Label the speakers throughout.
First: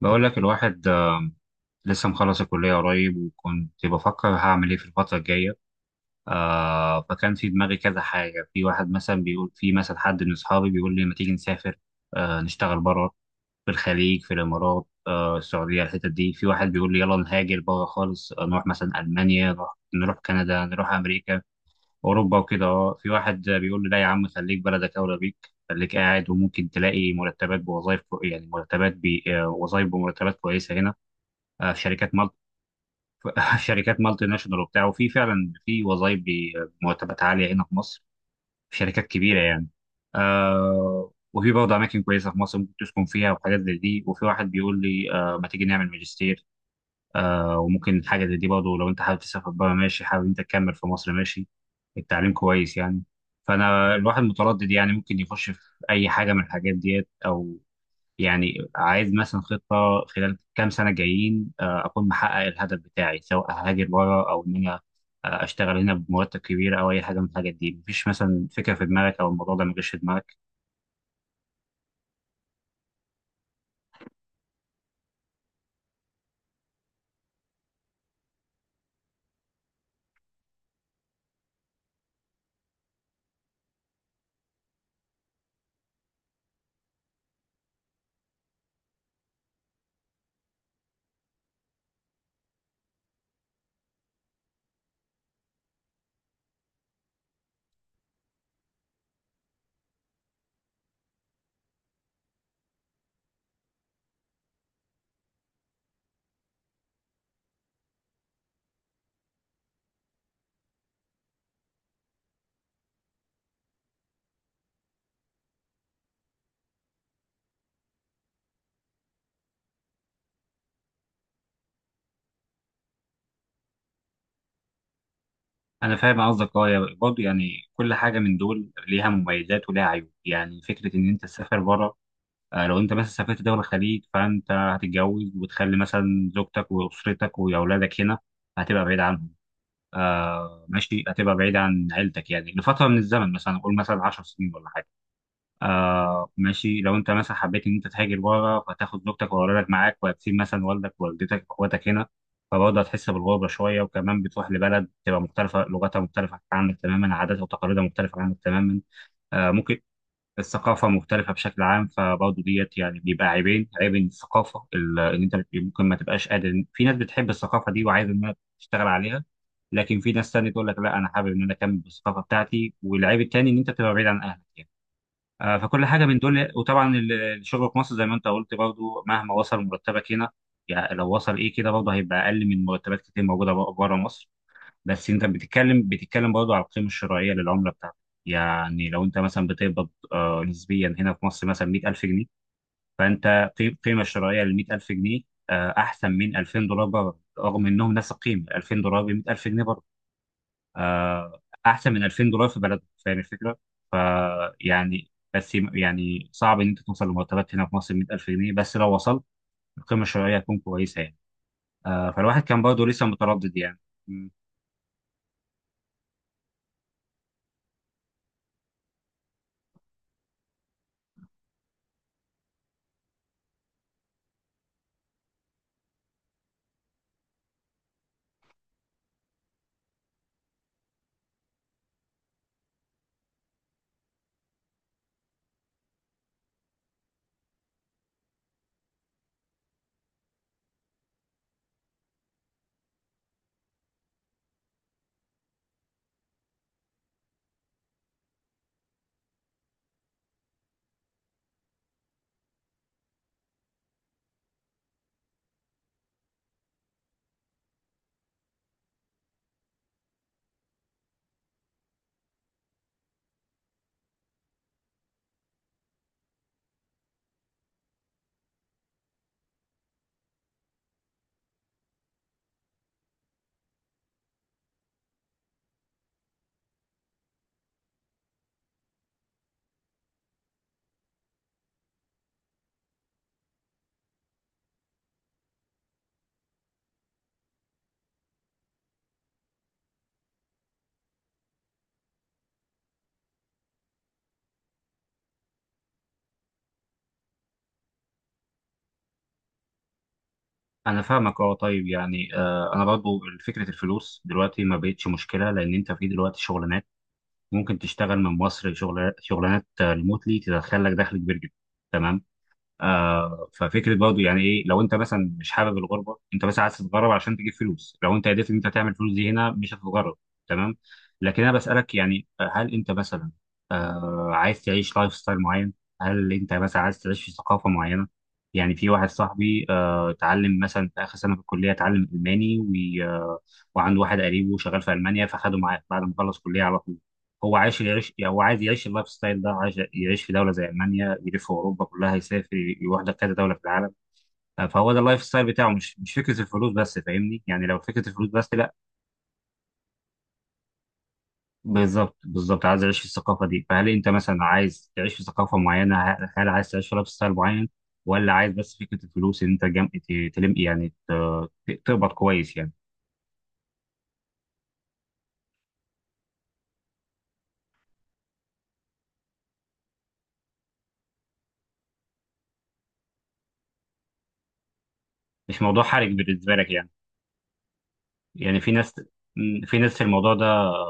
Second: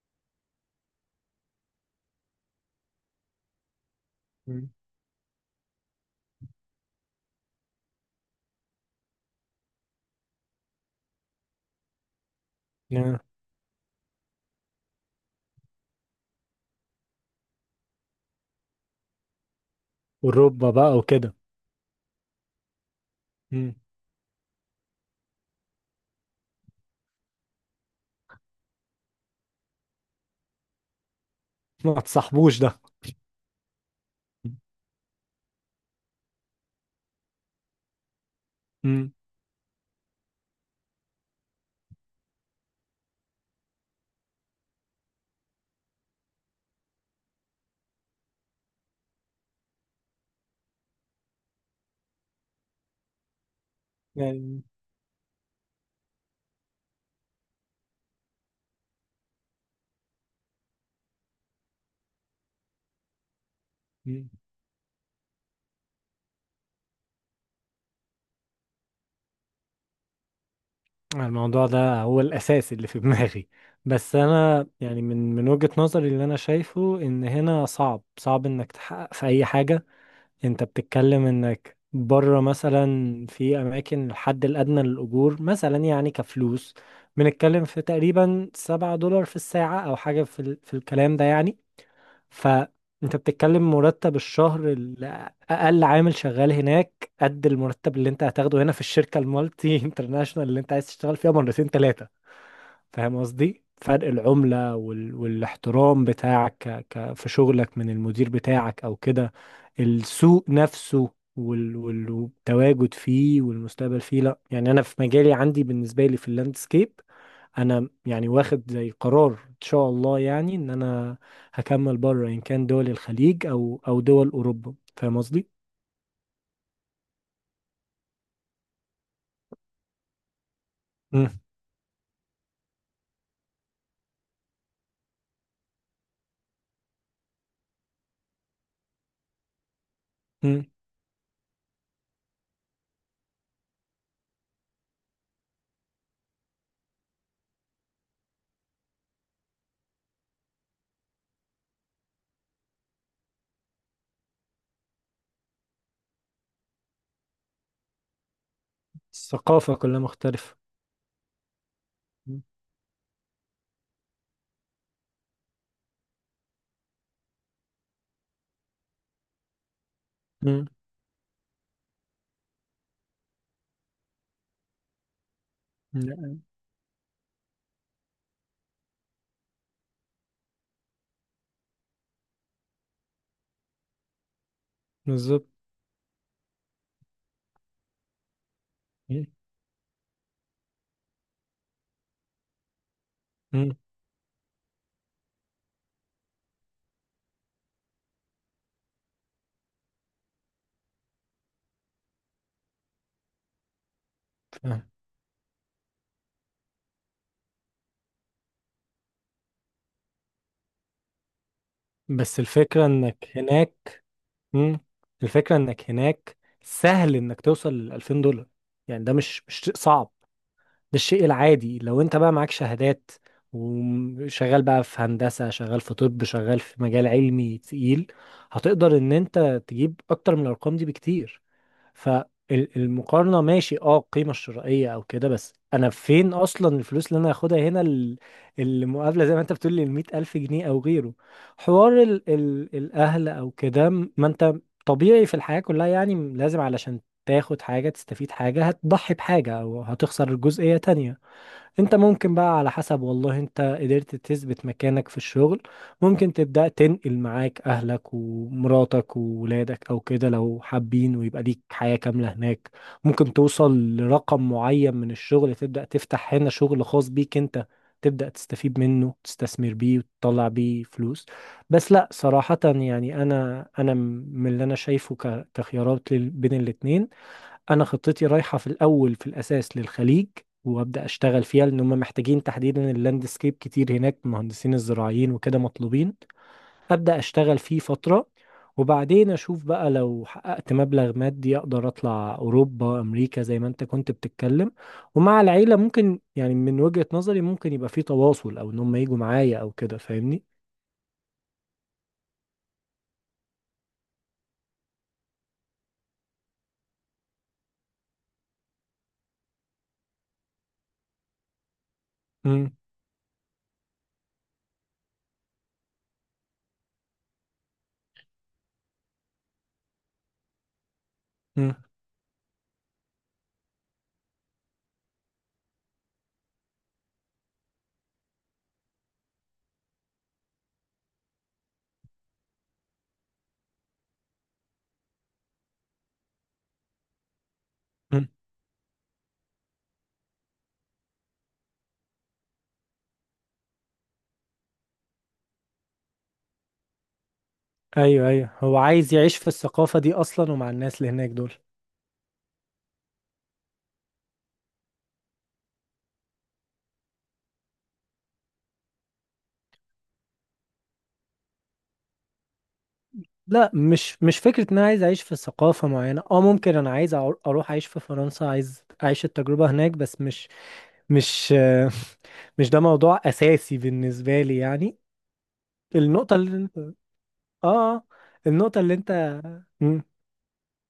Speaker 1: بقول لك الواحد لسه مخلص الكلية قريب وكنت بفكر
Speaker 2: مم.
Speaker 1: هعمل ايه في الفترة الجاية. فكان في دماغي كذا حاجة، في واحد مثلا بيقول، في مثلا حد من أصحابي بيقول لي ما تيجي نسافر، نشتغل بره
Speaker 2: آه.
Speaker 1: في الخليج في الإمارات، السعودية الحتت دي. في واحد بيقول لي يلا نهاجر بره خالص، نروح مثلا ألمانيا، نروح كندا،
Speaker 2: والركبة
Speaker 1: نروح
Speaker 2: بقى وكده.
Speaker 1: أمريكا أوروبا وكده. في واحد
Speaker 2: مم.
Speaker 1: بيقول لي لا يا عم خليك بلدك أولى بيك، خليك قاعد وممكن تلاقي مرتبات بوظائف، يعني مرتبات بي... آه، وظائف بمرتبات كويسة هنا. في
Speaker 2: ما
Speaker 1: شركات
Speaker 2: تصاحبوش ده.
Speaker 1: في شركات مالتي ناشونال وبتاع، وفي فعلا في وظائف بمرتبات عاليه هنا في مصر، في شركات
Speaker 2: مم.
Speaker 1: كبيره يعني. آه وفي برضه اماكن كويسه في مصر ممكن تسكن فيها وحاجات زي دي. وفي واحد بيقول لي آه ما تيجي نعمل ماجستير، آه وممكن حاجه زي دي برضه. لو انت حابب تسافر بره ماشي، حابب انت تكمل في مصر ماشي، التعليم كويس يعني. فانا الواحد
Speaker 2: يعني.
Speaker 1: متردد يعني، ممكن يخش في اي حاجه من الحاجات ديت او يعني عايز مثلا خطة خلال كام سنة جايين أكون محقق الهدف بتاعي سواء هاجر
Speaker 2: مم.
Speaker 1: بره أو إن أنا أشتغل هنا بمرتب كبير أو أي حاجة من الحاجات دي. مفيش مثلا فكرة في دماغك أو الموضوع ده مجاش في دماغك؟
Speaker 2: الموضوع ده هو الأساس اللي في دماغي. بس أنا يعني من وجهة نظري اللي أنا شايفه إن هنا صعب صعب إنك تحقق في أي حاجة. أنت بتتكلم إنك بره مثلا في أماكن الحد الأدنى للأجور مثلا، يعني كفلوس بنتكلم في تقريبا 7 دولار في الساعة أو حاجة في الكلام ده يعني. فانت بتتكلم مرتب الشهر، اقل عامل شغال هناك، قد المرتب اللي انت هتاخده هنا في الشركه المالتي انترناشونال اللي انت عايز تشتغل فيها مرتين ثلاثه. فاهم قصدي؟ فرق العمله والاحترام بتاعك في شغلك من المدير بتاعك او كده. السوق نفسه والتواجد فيه والمستقبل فيه. لا، يعني انا في مجالي عندي بالنسبه لي في اللاندسكيب، انا يعني واخد زي قرار ان شاء الله، يعني ان انا هكمل بره، ان كان دول الخليج او دول اوروبا. فاهم قصدي؟
Speaker 1: أنا فاهم قصدك. أه برضه يعني كل حاجة من دول ليها مميزات وليها عيوب. يعني فكرة إن أنت
Speaker 2: مم.
Speaker 1: تسافر بره، لو أنت مثلا سافرت دولة الخليج فأنت هتتجوز وتخلي مثلا زوجتك وأسرتك وأولادك هنا، هتبقى بعيد عنهم. آه
Speaker 2: مم.
Speaker 1: ماشي، هتبقى بعيد عن عيلتك يعني لفتره من الزمن، مثلا قول مثلا 10 سنين ولا حاجه. آه ماشي، لو انت مثلا حبيت ان انت تهاجر بره فتاخد زوجتك واولادك معاك وهتسيب مثلا والدك ووالدتك واخواتك هنا، فبرضه هتحس بالغربه شويه، وكمان بتروح لبلد تبقى مختلفه، لغتها مختلفه عنك تماما، عاداتها وتقاليدها مختلفه عنك تماما. آه
Speaker 2: الثقافه
Speaker 1: ممكن
Speaker 2: كلها مختلفه.
Speaker 1: الثقافة مختلفة بشكل عام، فبرضه
Speaker 2: مم.
Speaker 1: ديت يعني بيبقى عيبين: عيب الثقافة إن أنت ممكن ما تبقاش قادر في ناس بتحب الثقافة دي وعايز إنها تشتغل عليها، لكن في ناس تانية تقول
Speaker 2: مم.
Speaker 1: لك لا أنا حابب إن أنا أكمل بالثقافة بتاعتي. والعيب التاني إن أنت تبقى بعيد عن أهلك يعني. فكل حاجة من
Speaker 2: لا،
Speaker 1: دول. وطبعا الشغل في مصر زي ما أنت قلت برضه مهما وصل مرتبك هنا، يعني لو وصل إيه كده، برضه هيبقى أقل من مرتبات كتير موجودة بره مصر. بس انت
Speaker 2: بالظبط.
Speaker 1: بتتكلم برضه على القيمه الشرائيه للعمله بتاعتك. يعني لو انت
Speaker 2: مم.
Speaker 1: مثلا بتقبض نسبيا هنا في مصر مثلا 100,000 جنيه، فانت
Speaker 2: مم.
Speaker 1: قيمه شرائيه لل 100,000 جنيه احسن من 2,000 دولار بره، رغم انهم نفس القيمه. 2,000 دولار ب 100,000 جنيه بره احسن من 2,000 دولار في بلدهم. فاهم الفكره؟
Speaker 2: فاهم.
Speaker 1: فيعني بس يعني صعب ان انت توصل لمرتبات هنا في مصر 100,000 جنيه، بس لو وصلت القيمه الشرائيه هتكون كويسه يعني.
Speaker 2: بس
Speaker 1: فالواحد كان برضه
Speaker 2: الفكره
Speaker 1: لسه
Speaker 2: انك
Speaker 1: متردد يعني.
Speaker 2: هناك. مم. الفكره انك هناك، سهل انك توصل ل 2000 دولار. يعني ده مش شيء صعب. الشيء العادي لو انت بقى معاك شهادات، وشغال بقى في هندسة، شغال في طب، شغال في مجال علمي تقيل، هتقدر ان انت تجيب اكتر من الارقام دي بكتير. فالمقارنة ماشي، اه، القيمة الشرائية او كده، بس انا فين اصلا الفلوس اللي انا هاخدها هنا؟ المقابلة زي ما انت بتقول لي 100,000 جنيه او غيره. حوار ال ال الاهل او كده. ما انت طبيعي في الحياة كلها، يعني لازم علشان تاخد حاجة تستفيد حاجة هتضحي بحاجة او هتخسر جزئية تانية. انت ممكن بقى على حسب، والله انت قدرت تثبت مكانك في الشغل، ممكن تبدأ تنقل معاك اهلك ومراتك وولادك او كده لو حابين، ويبقى ليك حياة كاملة هناك. ممكن توصل لرقم معين من الشغل، تبدأ تفتح هنا شغل خاص بيك انت، تبدأ تستفيد منه، تستثمر بيه وتطلع بيه فلوس. بس لا صراحة، يعني انا من اللي انا شايفه كخيارات بين الاتنين، انا خطتي رايحه في الاول، في الاساس للخليج، وابدا اشتغل فيها، لان هم محتاجين تحديدا اللاندسكيب كتير هناك، مهندسين الزراعيين وكده مطلوبين. ابدا اشتغل فيه فتره، وبعدين اشوف بقى لو حققت مبلغ مادي اقدر اطلع اوروبا، امريكا، زي ما انت كنت بتتكلم. ومع العيله ممكن، يعني من وجهة نظري ممكن يبقى في تواصل، او ان هم يجوا معايا او كده. فاهمني؟
Speaker 1: انا فاهمك، اه طيب. يعني انا برضو فكره الفلوس دلوقتي ما بقتش مشكله، لان انت في دلوقتي شغلانات ممكن تشتغل من مصر شغل، شغلانات ريموتلي تدخل لك دخل كبير جدا، تمام.
Speaker 2: امم.
Speaker 1: آه ففكره برضه يعني ايه؟ لو انت مثلا مش حابب الغربه، انت بس عايز تتغرب عشان تجيب فلوس، لو انت قدرت ان انت تعمل فلوس دي هنا مش هتتغرب، تمام. لكن انا
Speaker 2: امم.
Speaker 1: بسالك يعني، هل انت مثلا عايز تعيش لايف ستايل معين؟ هل انت مثلا عايز تعيش في ثقافه معينه؟ يعني في واحد صاحبي آه اتعلم مثلا في اخر سنه في الكليه، اتعلم الماني، وعنده واحد قريبه شغال في المانيا فخده معاه بعد ما خلص كليه على طول. هو عايش يعيش يعني، هو عايز يعيش اللايف ستايل ده، عايش يعيش في دوله زي المانيا، يلف اوروبا كلها، يسافر يروح لكذا دوله في العالم. فهو ده اللايف ستايل بتاعه، مش فكره الفلوس بس، فاهمني يعني؟ لو فكره
Speaker 2: ايوه،
Speaker 1: الفلوس
Speaker 2: ايوه،
Speaker 1: بس، لا.
Speaker 2: هو عايز يعيش في الثقافه دي اصلا، ومع الناس اللي هناك دول.
Speaker 1: بالظبط بالظبط، عايز اعيش في الثقافه دي. فهل انت مثلا عايز تعيش في ثقافه معينه؟ هل عايز تعيش في لايف ستايل معين؟ ولا عايز بس فكره الفلوس ان انت تلم يعني تقبض كويس يعني؟
Speaker 2: لا، مش فكرة ان انا عايز اعيش في ثقافة معينة. اه، ممكن انا عايز اروح اعيش في فرنسا، عايز اعيش التجربة هناك، بس مش مش آه، مش ده موضوع اساسي بالنسبة لي يعني.
Speaker 1: مش موضوع حرج
Speaker 2: النقطة
Speaker 1: بالنسبه
Speaker 2: اللي
Speaker 1: لك
Speaker 2: انت
Speaker 1: يعني.
Speaker 2: اه آه،
Speaker 1: يعني
Speaker 2: النقطة اللي انت
Speaker 1: في
Speaker 2: م-
Speaker 1: ناس الموضوع ده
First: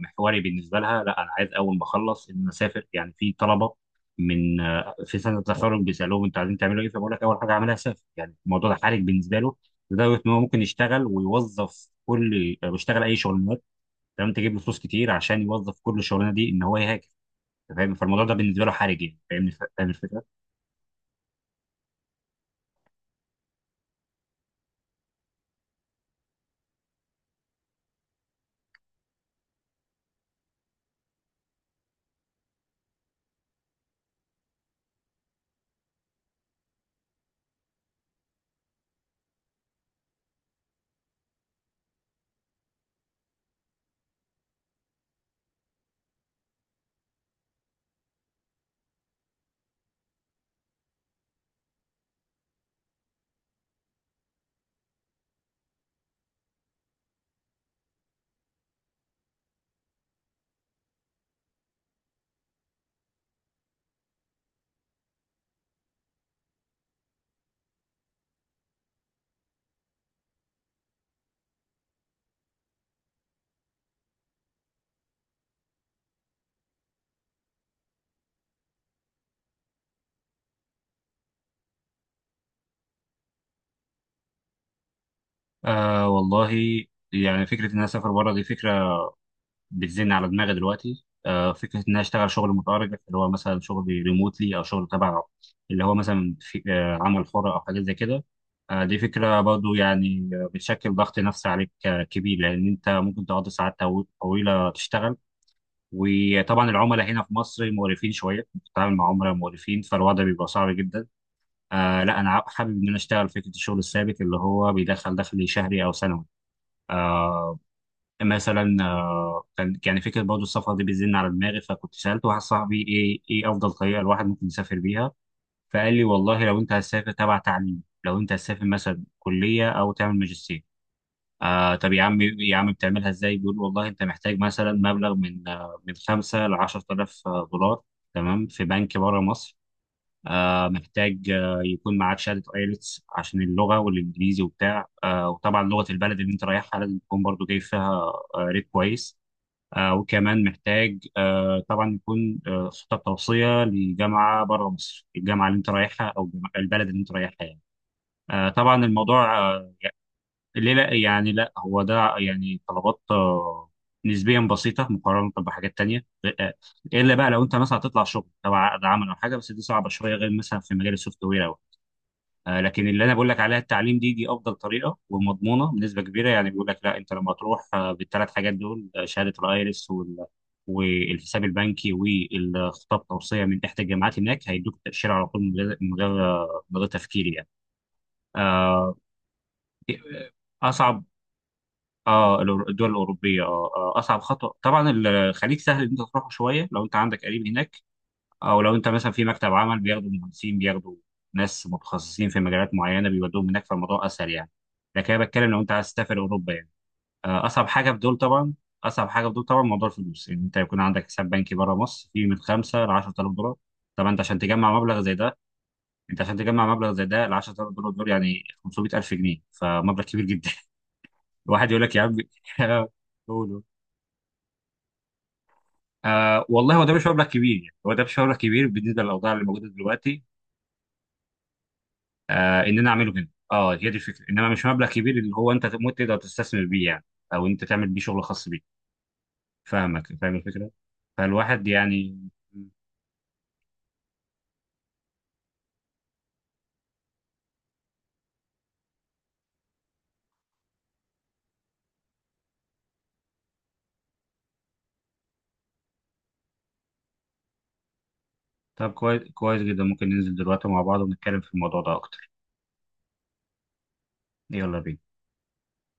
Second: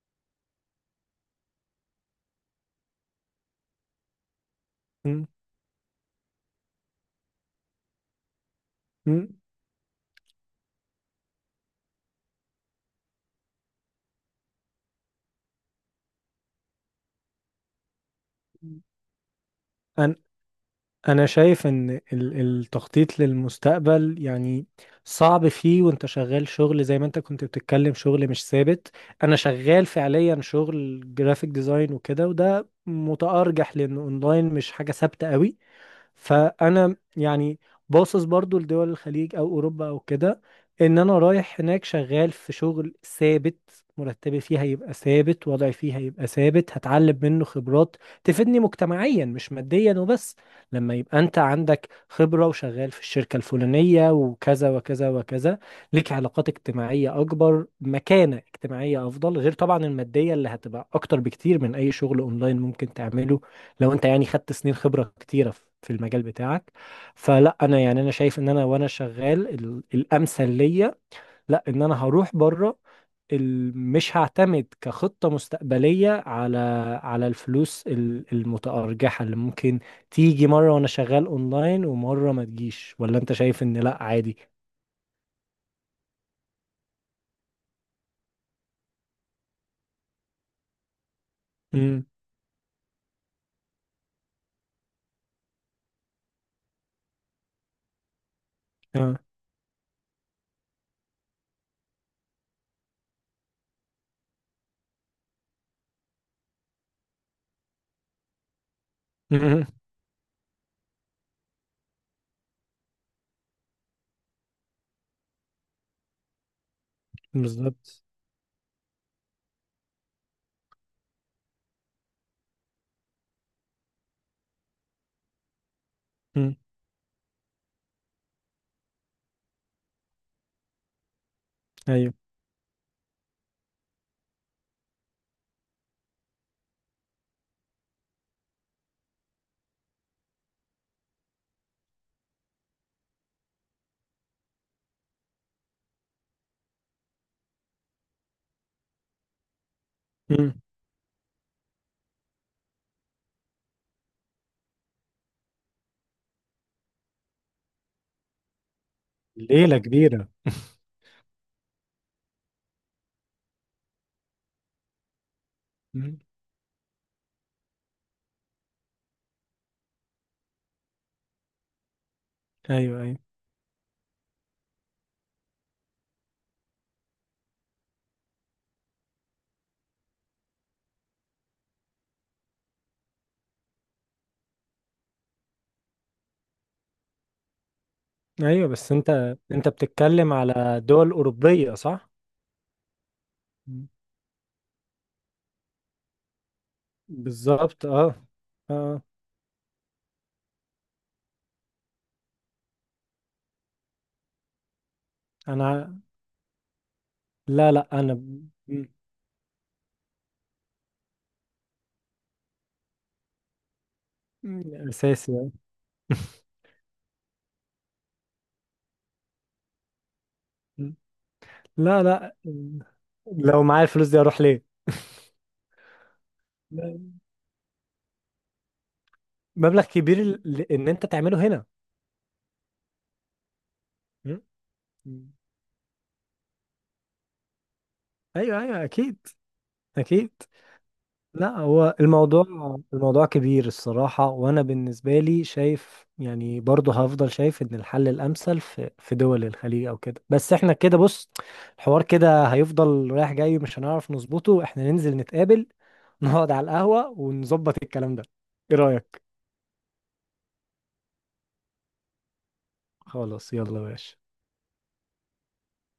Speaker 1: محوري بالنسبه لها. لا انا عايز اول ما اخلص ان أنا اسافر يعني. في طلبه من في
Speaker 2: م-
Speaker 1: سنه تخرج بيسالوهم انتوا عايزين تعملوا ايه، فبقول لك اول حاجه اعملها اسافر. يعني الموضوع ده حرج بالنسبه له، لدرجه ان هو ممكن يشتغل ويوظف كل يشتغل اي شغلانات، تمام، تجيب له فلوس كتير عشان يوظف كل شغلانه دي ان هو يهاجر. أنت فاهم؟ فالموضوع ده بالنسبه له
Speaker 2: م-
Speaker 1: حرج يعني، فاهمني؟ فاهم الفكره؟
Speaker 2: انا شايف ان التخطيط للمستقبل، يعني صعب فيه. وانت شغال شغل، زي ما انت كنت بتتكلم، شغل مش ثابت. انا شغال فعليا شغل جرافيك ديزاين وكده، وده متأرجح لان اونلاين مش حاجة ثابتة قوي. فانا يعني باصص برضو لدول الخليج او اوروبا او كده، ان انا رايح هناك شغال في شغل ثابت، مرتبي فيه هيبقى ثابت، وضعي فيه هيبقى ثابت، هتعلم منه خبرات تفيدني مجتمعيا مش ماديا وبس. لما يبقى انت عندك خبرة وشغال في الشركة الفلانية وكذا وكذا وكذا، ليك علاقات اجتماعية اكبر، مكانة اجتماعية افضل، غير طبعا المادية اللي هتبقى اكتر بكتير من اي شغل اونلاين ممكن تعمله، لو انت يعني خدت سنين خبرة كتيرة في المجال بتاعك. فلا، انا يعني انا شايف ان انا وانا شغال الامثل ليا. لا، ان انا هروح بره، مش هعتمد كخطة مستقبلية على الفلوس المتأرجحة اللي ممكن تيجي مرة وانا شغال اونلاين، ومرة ما تجيش. ولا انت شايف ان لا عادي؟
Speaker 1: آه والله. يعني فكره ان انا اسافر بره دي فكره بتزن على دماغي دلوقتي. فكره ان انا
Speaker 2: امم.
Speaker 1: اشتغل شغل متأرجح اللي هو مثلا شغل ريموتلي او شغل تبع، اللي هو مثلا في عمل حر او حاجات زي كده، دي
Speaker 2: اه.
Speaker 1: فكره برضو يعني، بتشكل ضغط نفسي عليك كبير، لان انت ممكن تقضي ساعات طويله تشتغل. وطبعا العملاء هنا في مصر مقرفين شويه، بتتعامل مع عملاء
Speaker 2: امم.
Speaker 1: مقرفين، فالوضع بيبقى صعب جدا. آه لا انا حابب ان انا اشتغل فكره الشغل الثابت اللي هو بيدخل دخل شهري او سنوي. آه،
Speaker 2: بالظبط.
Speaker 1: مثلا كان يعني فكره برضه السفر دي بتزن على دماغي، فكنت سالت واحد صاحبي ايه افضل طريقه الواحد ممكن يسافر بيها. فقال لي والله
Speaker 2: امم.
Speaker 1: لو انت هتسافر تبع تعليم، لو انت هتسافر مثلا كليه او تعمل ماجستير. آه طب يا
Speaker 2: ايوه.
Speaker 1: عم يا عم بتعملها ازاي؟ بيقول والله انت محتاج مثلا مبلغ من من 5 ل 10,000 دولار، تمام، في بنك بره مصر. آه محتاج يكون معاك شهاده ايلتس عشان اللغه والانجليزي وبتاع. آه وطبعا لغه البلد اللي انت رايحها لازم تكون برضه جايب فيها ريت كويس. وكمان
Speaker 2: امم.
Speaker 1: محتاج طبعا يكون خطة توصية لجامعة بره مصر، الجامعة اللي انت رايحها او البلد اللي انت رايحها يعني. طبعا الموضوع
Speaker 2: ليلة كبيرة.
Speaker 1: ليه لا يعني؟ لا هو ده يعني طلبات نسبيا بسيطة مقارنة بحاجات تانية.
Speaker 2: امم.
Speaker 1: آه، إلا بقى لو أنت مثلا هتطلع شغل تبع عقد عمل أو حاجة، بس دي صعبة شوية، غير مثلا في مجال السوفت وير. لكن
Speaker 2: ايوه،
Speaker 1: اللي انا
Speaker 2: ايوه،
Speaker 1: بقول لك عليها التعليم، دي افضل طريقه ومضمونه بنسبه كبيره يعني. بيقول لك لا انت لما تروح بالثلاث حاجات دول شهاده الايرس وال والحساب البنكي والخطاب توصيه من احدى الجامعات، هناك هيدوك تاشيره على طول، من غير تفكير يعني.
Speaker 2: ايوه، بس
Speaker 1: آه،
Speaker 2: انت بتتكلم على
Speaker 1: اصعب.
Speaker 2: دول اوروبيه، صح؟
Speaker 1: اه الدول الاوروبيه اه
Speaker 2: مم.
Speaker 1: اصعب خطوه. طبعا الخليج سهل ان انت تروحه شويه، لو انت عندك قريب هناك،
Speaker 2: بالظبط. اه،
Speaker 1: او لو انت
Speaker 2: اه،
Speaker 1: مثلا في مكتب عمل بياخدوا مهندسين، بياخدوا ناس متخصصين في مجالات معينه بيودوهم هناك، فالموضوع اسهل يعني. لكن انا بتكلم لو
Speaker 2: انا
Speaker 1: انت
Speaker 2: ع-
Speaker 1: عايز تسافر اوروبا يعني، اصعب
Speaker 2: لا،
Speaker 1: حاجه في
Speaker 2: لا،
Speaker 1: دول طبعا.
Speaker 2: مم.
Speaker 1: اصعب حاجه في دول طبعا موضوع الفلوس، ان انت يكون عندك حساب بنكي بره مصر فيه من 5 ل 10,000 دولار. طبعا انت عشان تجمع
Speaker 2: مم.
Speaker 1: مبلغ زي
Speaker 2: اساسي،
Speaker 1: ده،
Speaker 2: آه.
Speaker 1: ل 10,000 دولار دول يعني 500,000 جنيه، فمبلغ كبير جدا.
Speaker 2: مم.
Speaker 1: الواحد يقول لك يا
Speaker 2: لا،
Speaker 1: عم
Speaker 2: لا. مم.
Speaker 1: قولوا.
Speaker 2: لو معايا الفلوس دي اروح ليه؟
Speaker 1: آه والله هو ده مش
Speaker 2: لا.
Speaker 1: مبلغ كبير يعني، هو ده مش مبلغ كبير بالنسبه للاوضاع اللي موجوده
Speaker 2: مبلغ كبير
Speaker 1: دلوقتي.
Speaker 2: ان انت تعمله هنا.
Speaker 1: آه ان انا اعمله هنا اه، هي دي الفكره،
Speaker 2: مم.
Speaker 1: انما مش مبلغ كبير
Speaker 2: مم.
Speaker 1: اللي هو انت تقدر تستثمر بيه يعني، او انت تعمل بيه شغل خاص
Speaker 2: ايوه،
Speaker 1: بيك.
Speaker 2: ايوه، اكيد،
Speaker 1: فاهمك،
Speaker 2: اكيد.
Speaker 1: فاهم الفكره.
Speaker 2: لا،
Speaker 1: فالواحد
Speaker 2: هو
Speaker 1: يعني.
Speaker 2: الموضوع، الموضوع كبير الصراحة. وأنا بالنسبة لي شايف، يعني برضه هفضل شايف إن الحل الأمثل في دول الخليج أو كده. بس إحنا كده، بص، الحوار كده هيفضل رايح جاي، مش هنعرف نظبطه. إحنا ننزل نتقابل، نقعد على القهوة ونظبط الكلام ده. إيه
Speaker 1: طب كويس
Speaker 2: رأيك؟
Speaker 1: كويس جدا، ممكن ننزل دلوقتي مع بعض ونتكلم في الموضوع ده اكتر.
Speaker 2: خلاص، يلا يا باشا.
Speaker 1: يلا بينا.